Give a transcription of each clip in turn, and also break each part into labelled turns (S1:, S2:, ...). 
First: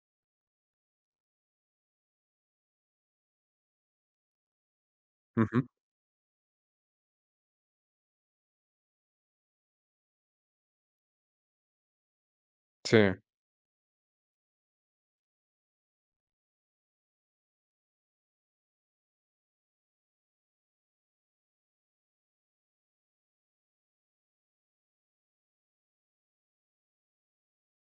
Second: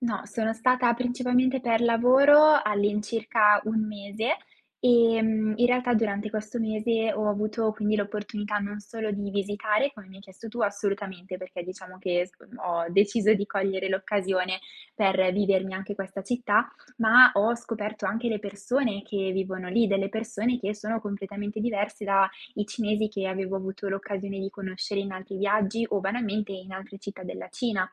S1: No, sono stata principalmente per lavoro, all'incirca 1 mese. Ehm, in
S2: Mh-mh.
S1: realtà durante questo mese, ho avuto quindi l'opportunità non solo di visitare, come mi hai chiesto tu assolutamente. Perché, diciamo, che sc ho
S2: Sì.
S1: deciso di cogliere l'occasione, per vivermi anche questa città. Ma, ho scoperto anche le persone che vivono lì. Delle persone che sono completamente diverse dai cinesi che avevo avuto l'occasione di conoscere in altri viaggi, o banalmente in altre città della Cina.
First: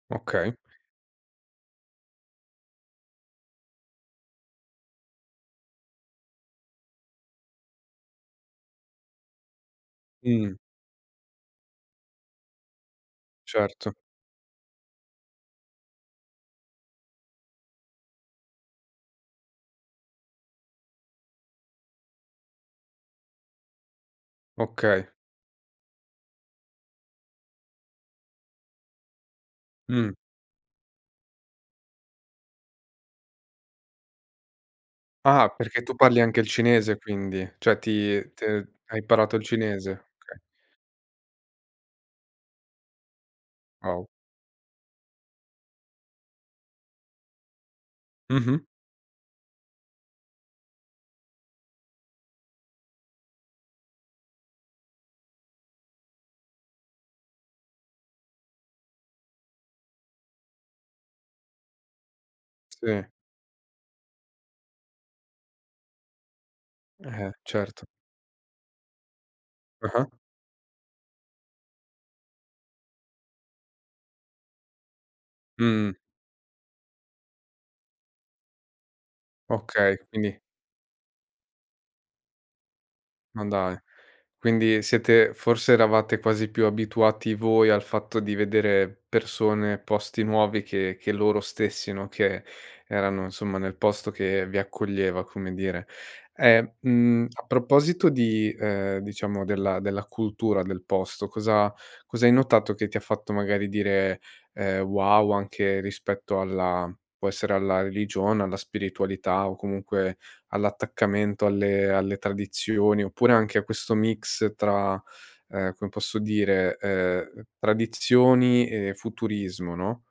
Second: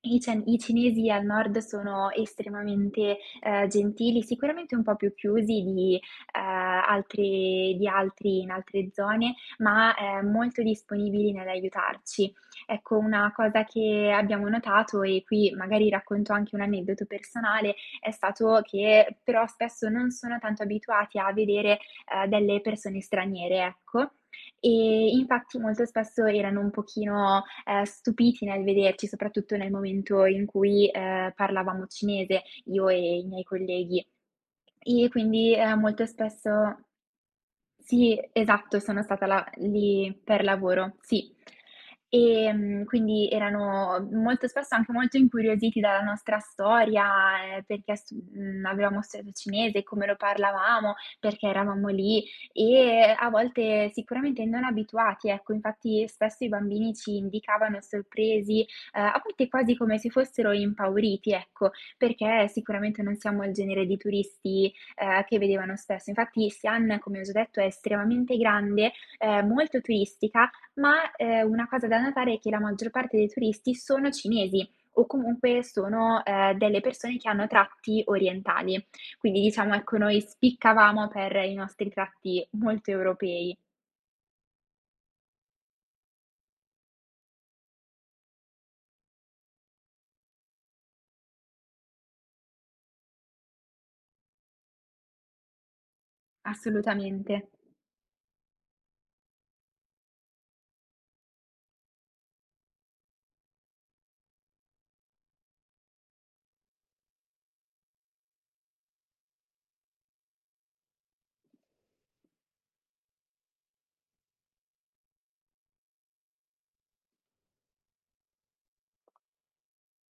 S1: I cian
S2: Okay.
S1: i cinesi al nord sono estremamente, uhm, gentili. Sicuramente un po' più chiusi di, uhm, altri di altri, in altre zone, ma, ehm,
S2: Mh.
S1: molto disponibili nell'aiutarci. Ecco, una cosa
S2: Certo.
S1: che abbiamo notato, e qui magari racconto anche un aneddoto personale, è stato che, però spesso, non sono tanto abituati a vedere, uhm, delle persone straniere, ecco.
S2: Okay.
S1: Ehm, infatti, molto spesso erano un pochino, ehm, stupiti nel vederci, soprattutto nel
S2: Mh.
S1: momento in cui, ehm, parlavamo cinese, io e e i miei colleghi. E
S2: Ah!
S1: quindi, ehm,
S2: Perché tu
S1: molto
S2: parli anche il
S1: spesso
S2: cinese quindi? Cioè,
S1: sì,
S2: ti t
S1: esatto,
S2: hai
S1: sono stata
S2: imparato il
S1: là uhm,
S2: cinese?
S1: lì,
S2: Okay.
S1: per lavoro, sì. Ehm, quindi,
S2: Wow!
S1: erano molto spesso, anche molto incuriositi dalla nostra storia, ehm, perché ha st
S2: Mh mh.
S1: mhmm, avevamo studiato cinese, come lo parlavamo, perché eravamo lì. E, a volte sicuramente, non abituati, ecco, infatti spesso i bambini ci indicavano sorpresi, uhm, a volte quasi come se fossero impauriti, ecco. Perché sicuramente,
S2: Sì.
S1: non siamo il genere di turisti, ehm, che vedevano spesso. Infatti, Xi'an, come ho
S2: Eh,
S1: già detto, è
S2: certo.
S1: estremamente grande, ehm, molto
S2: Ah-ah.
S1: turistica, ma, ehm, una cosa da notare è che la maggior parte dei turisti sono cinesi o comunque,
S2: Mh.
S1: sono, uhm, delle persone che hanno tratti orientali. Quindi, diciamo,
S2: Okay,
S1: ecco, noi
S2: quindi
S1: spiccavamo per i nostri tratti, molto
S2: Ma
S1: europei.
S2: dai, quindi siete forse, eravate quasi più abituati voi, al fatto di vedere persone, posti nuovi che che loro stessi, no, che erano insomma, nel posto che vi accoglieva, come dire. E, mhmm,
S1: Assolutamente.
S2: a proposito di, uhm, diciamo della della cultura del posto. Cosa cosa hai notato che ti ha fatto magari dire, ehm: "Wow!" anche rispetto alla può essere alla religione, alla spiritualità o comunque, all'attaccamento alle alle tradizioni, oppure anche a questo mix tra uhm, come posso dire, uhm, tradizioni e futurismo, no?